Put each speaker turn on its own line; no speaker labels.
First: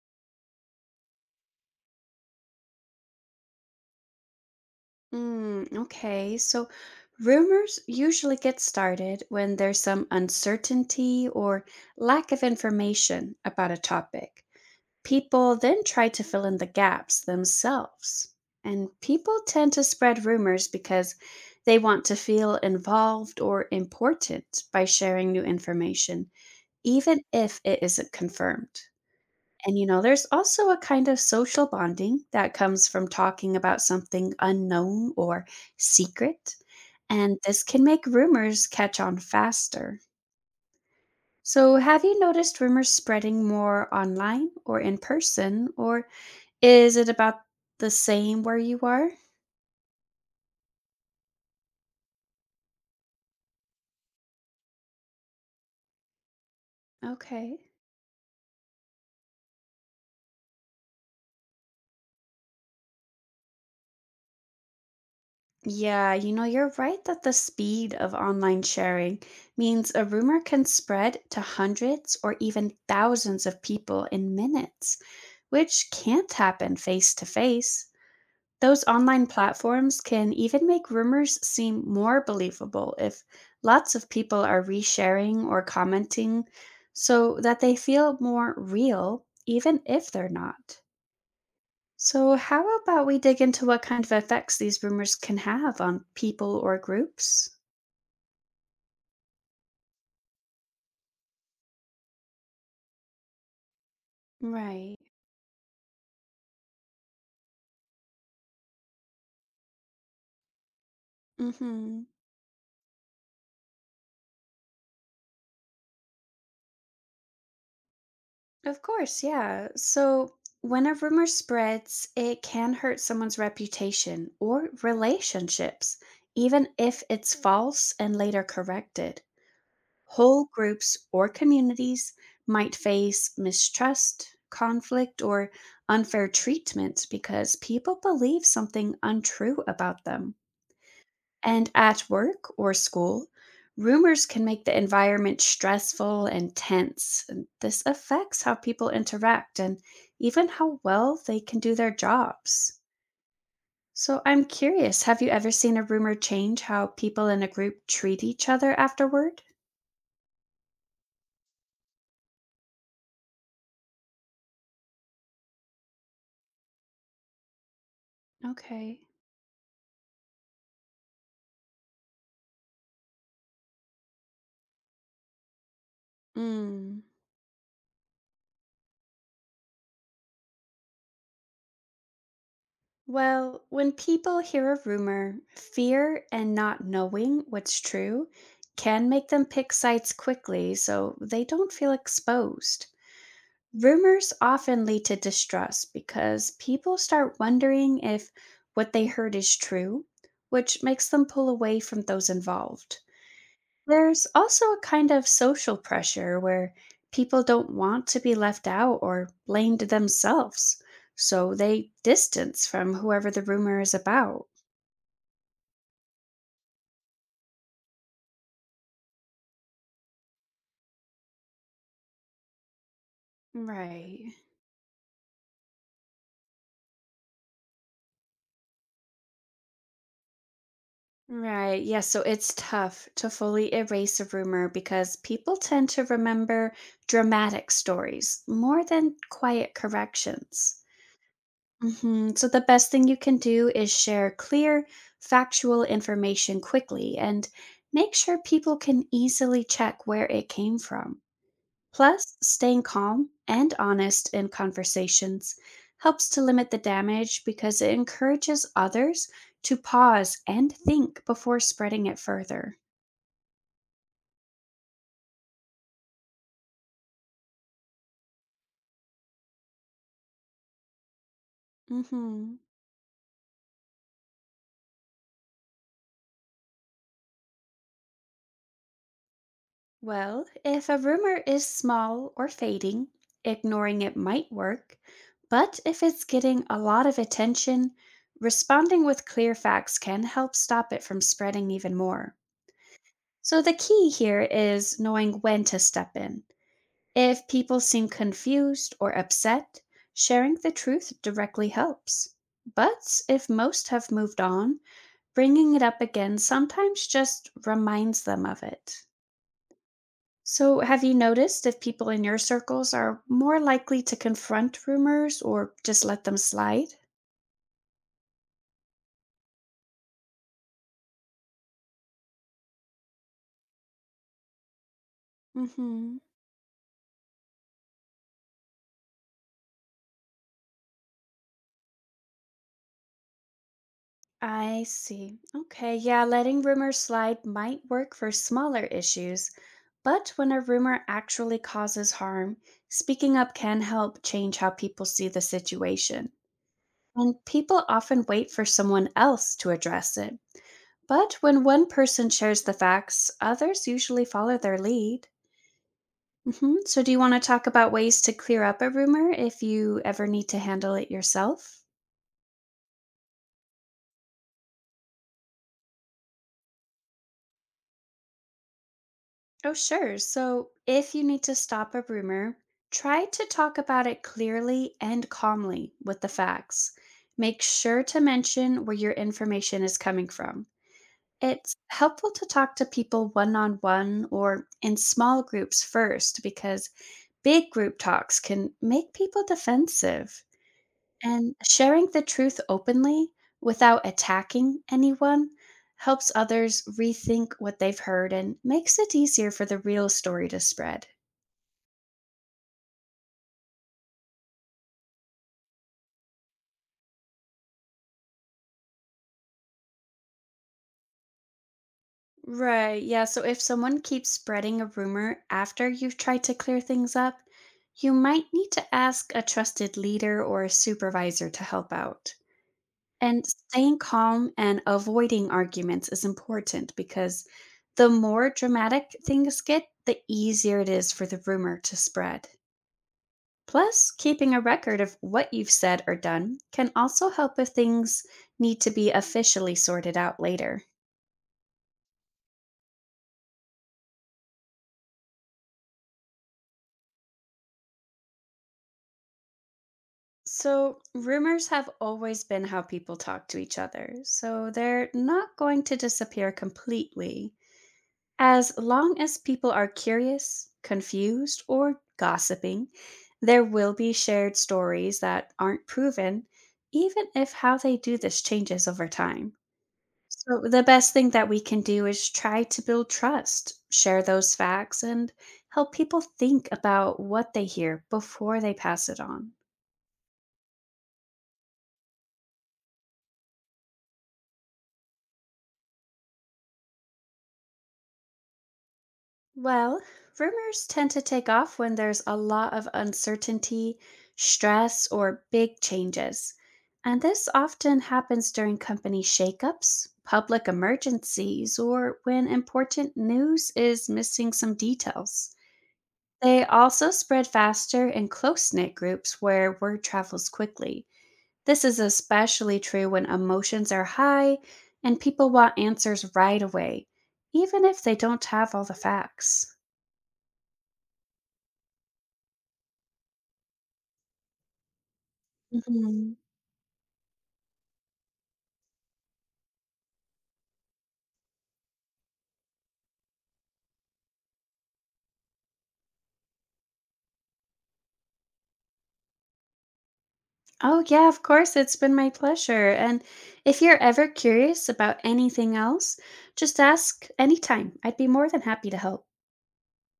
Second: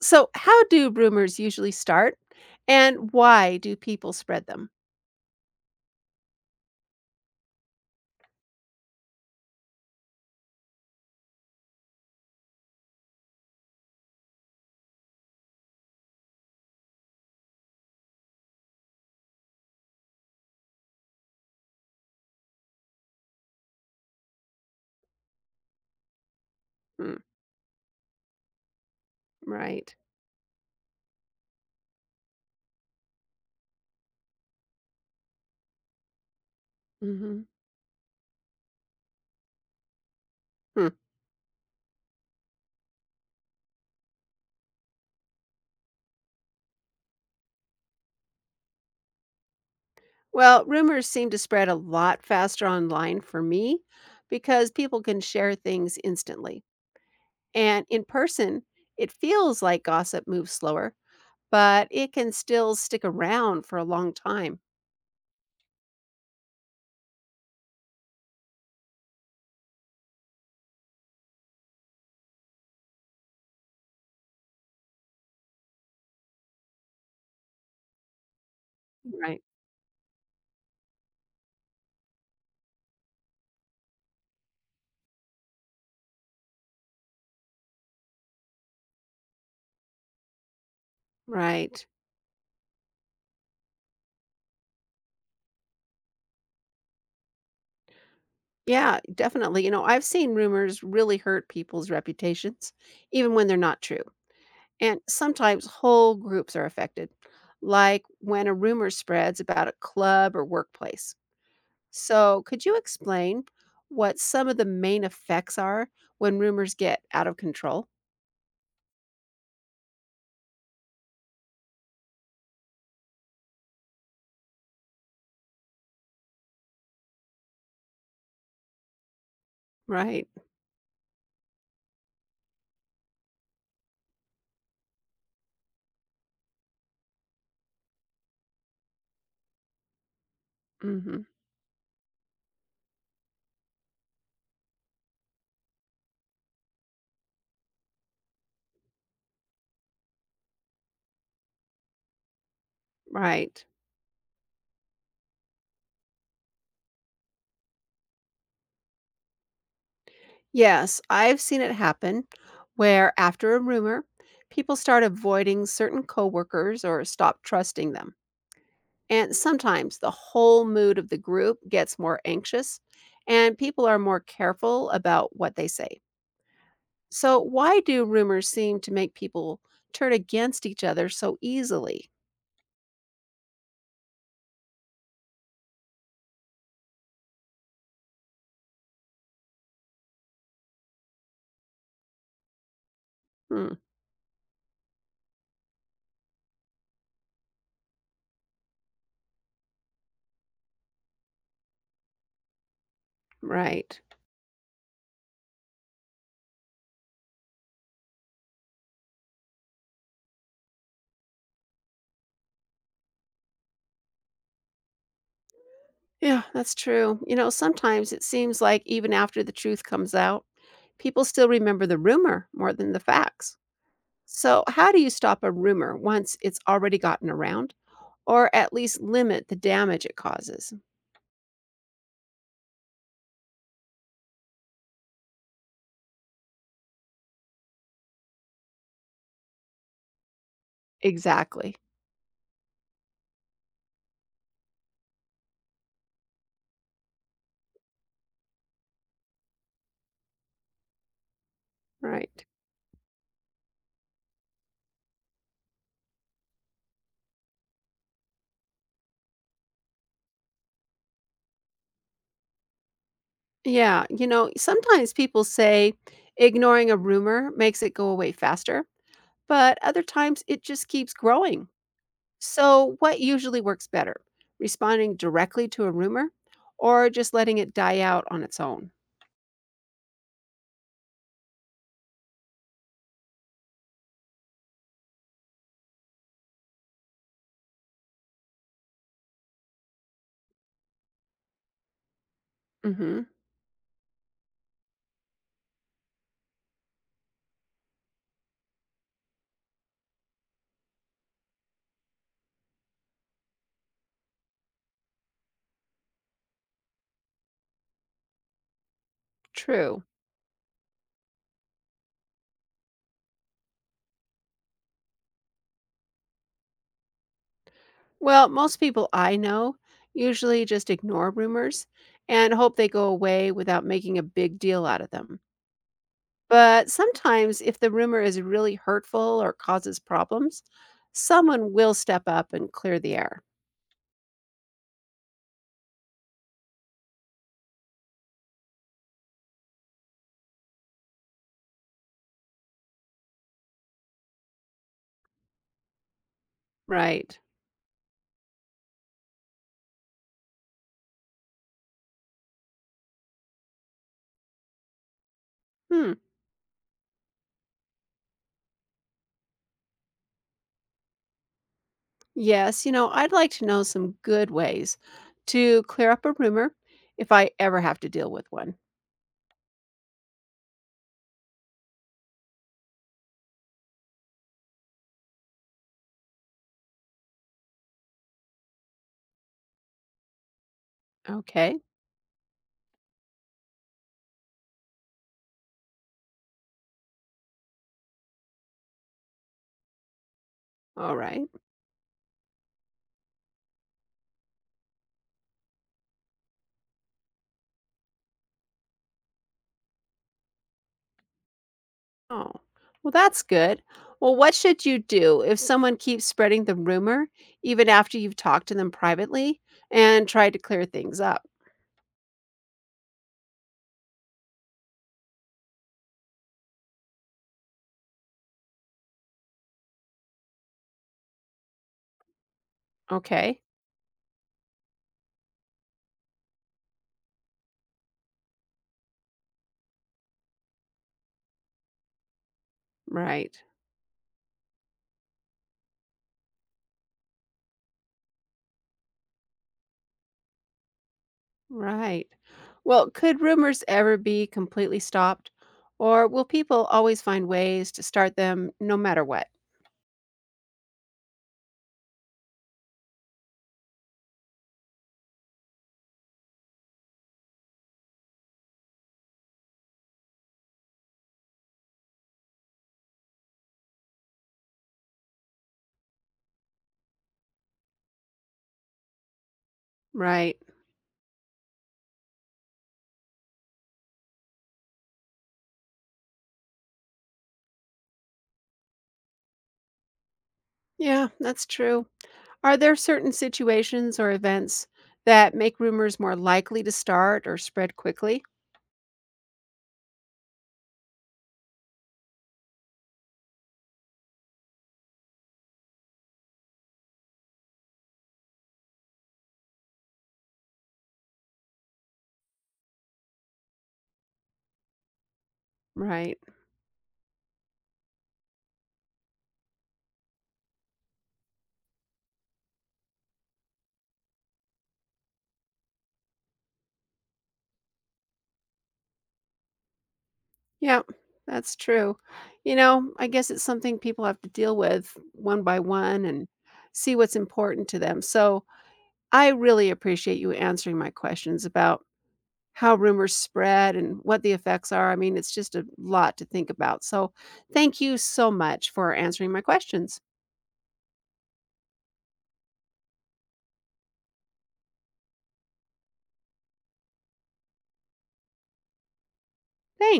So, how do rumors usually start, and why do people spread them?
Mm, okay, so rumors usually get started when there's some uncertainty or lack of information about a topic. People then try to fill in the gaps themselves. And people tend to spread rumors because they want to feel involved or important by sharing new information,
Hmm,
even if it isn't confirmed. And, you
right.
know, there's also a kind of social bonding that comes from talking about something unknown or secret. And
Hmm.
this can make rumors catch on faster.
Hmm.
So, have you noticed rumors spreading more online or in person, or is it about the same where you are?
Well, rumors seem to spread a lot faster online for me because people can share things instantly.
Okay.
And in person, it feels like gossip moves slower, but it can still stick around for a long time.
Yeah, you know, you're right that the speed of online sharing means a rumor can spread to hundreds or even thousands of people in minutes, which can't happen face to face. Those online
Right.
platforms can even make rumors seem more believable if lots of people are resharing or commenting so that they feel more real, even if they're not.
Right.
So, how about we dig into what kind of effects these rumors can have on people or groups?
Yeah, definitely. You know, I've seen rumors really hurt people's reputations, even when they're not true.
Right.
And sometimes whole groups are affected, like when a rumor spreads about a club or workplace.
Mhm.
So, could you explain what some of the main effects are when rumors get out of control?
Of course, yeah. So, when a rumor spreads, it can hurt someone's reputation or relationships, even if it's false and later corrected.
Right.
Whole groups or communities might face mistrust, conflict, or unfair treatment because people believe something untrue about them.
Hmm.
And at work or school, rumors can make the environment stressful and tense, and this affects how people interact and even how well they can do their jobs.
Right.
So I'm curious, have you ever seen a rumor change how people in a group treat each other afterward?
Yes, I've seen it happen where after a rumor, people start avoiding certain coworkers or stop trusting them.
Okay.
And sometimes the whole mood of the group gets more anxious and people are more careful about what they say.
Mm.
So, why do rumors seem to make people turn against each other so easily?
Well, when people hear a rumor, fear and not knowing what's true can make them pick sides quickly so they don't feel exposed.
Hmm,
Rumors often lead to distrust because people start wondering if what they heard is true, which makes them pull away from those involved.
right.
There's also a kind of social pressure where people don't want to be left out or blamed themselves, so they distance from whoever the rumor is about.
Yeah, that's true. You know, sometimes it seems like even after the truth comes out, people still remember the rumor more than the facts.
Right.
So, how do you stop a rumor once it's already gotten around, or at least limit the damage it causes?
Right. Yes. So it's tough to fully erase a rumor because people tend to remember dramatic stories more than quiet corrections.
Exactly.
So the best thing you can do is share clear, factual information quickly and make sure people can easily check where it came from. Plus,
Right.
staying calm and honest in conversations helps to limit the damage because it encourages others to pause and think before spreading it further.
Yeah, you know, sometimes people say ignoring a rumor makes it go away faster, but other times it just keeps growing.
Mhm.
So, what usually works better? Responding directly to a rumor or just letting it die out on its own?
Well, if a rumor is small or fading, ignoring it might work, but if it's getting a lot of attention, responding with clear facts can help stop it from spreading even more.
Hmm.
So the key here is knowing when to step in. If people seem confused or upset, sharing the truth directly helps. But if most have moved on, bringing it up again sometimes just reminds them of it.
True.
So, have you noticed if people in your circles are more likely to confront rumors or just let them slide?
Well, most people I know usually just ignore rumors and hope they go away without making a big deal out of them.
hmm
But sometimes, if the rumor is really hurtful or causes problems, someone will step up and clear the air.
I see. Okay, yeah, letting rumors slide might work for smaller issues, but when a rumor actually causes harm, speaking up can help change how people see the situation.
Right.
And people often wait for someone else to address it. But when one person shares the facts, others usually follow their lead.
Hmm.
So, do you want to talk about ways to clear up a rumor if you ever need to handle it yourself?
Yes, you know, I'd like to know some good ways to clear up a rumor if I ever have to deal with one.
Oh, sure. So if you need to stop a rumor, try to talk about it clearly and calmly with the facts. Make sure to mention where your information is coming from. It's
Okay.
helpful to talk to people one on one or in small groups first because big group talks can make people defensive.
All right.
And sharing the truth openly without attacking anyone helps others rethink what they've heard and makes it easier for the real story to spread.
Oh, well, that's good. Well, what should you do if someone keeps spreading the rumor, even after you've talked to them privately and tried to clear things up?
Right, yeah. So if someone keeps spreading a rumor after you've tried to clear things up, you might need to ask a trusted leader or a supervisor to help out. And
Okay.
staying calm and avoiding arguments is important because the more dramatic things get, the easier it is for the rumor to spread.
Right.
Plus, keeping a record of what you've said or done can also help if things need to be officially sorted out later.
Right. Well, could rumors ever be completely stopped? Or will people always find ways to start them no matter what?
So, rumors have always been how people talk to each other, so they're not going to disappear completely. As long as people are curious, confused, or gossiping, there will be shared stories that aren't proven, even if how they do this changes over time.
Right.
So, the best thing that we can do is try to build trust, share those facts, and help people think about what they hear before they pass it on.
Yeah, that's true. Are there certain situations or events that make rumors more likely to start or spread quickly?
Well, rumors tend to take off when there's a lot of uncertainty, stress, or big changes. And this often happens during company shakeups, public emergencies, or when important news is missing some details.
Right.
They also spread faster in close knit groups where word travels quickly. This is especially true when emotions are high and people want answers right away, even if they don't have all the facts.
Yeah, that's true. You know, I guess it's something people have to deal with one by one
Mhm.
and see what's important to them. So I really appreciate you answering my questions about how rumors spread and what the effects are. I mean, it's just a lot to think about. So, thank you so much for answering my questions.
Oh, yeah, of course, it's been my pleasure. And if you're ever curious about anything else, just ask anytime. I'd be more than happy to help.
Thanks.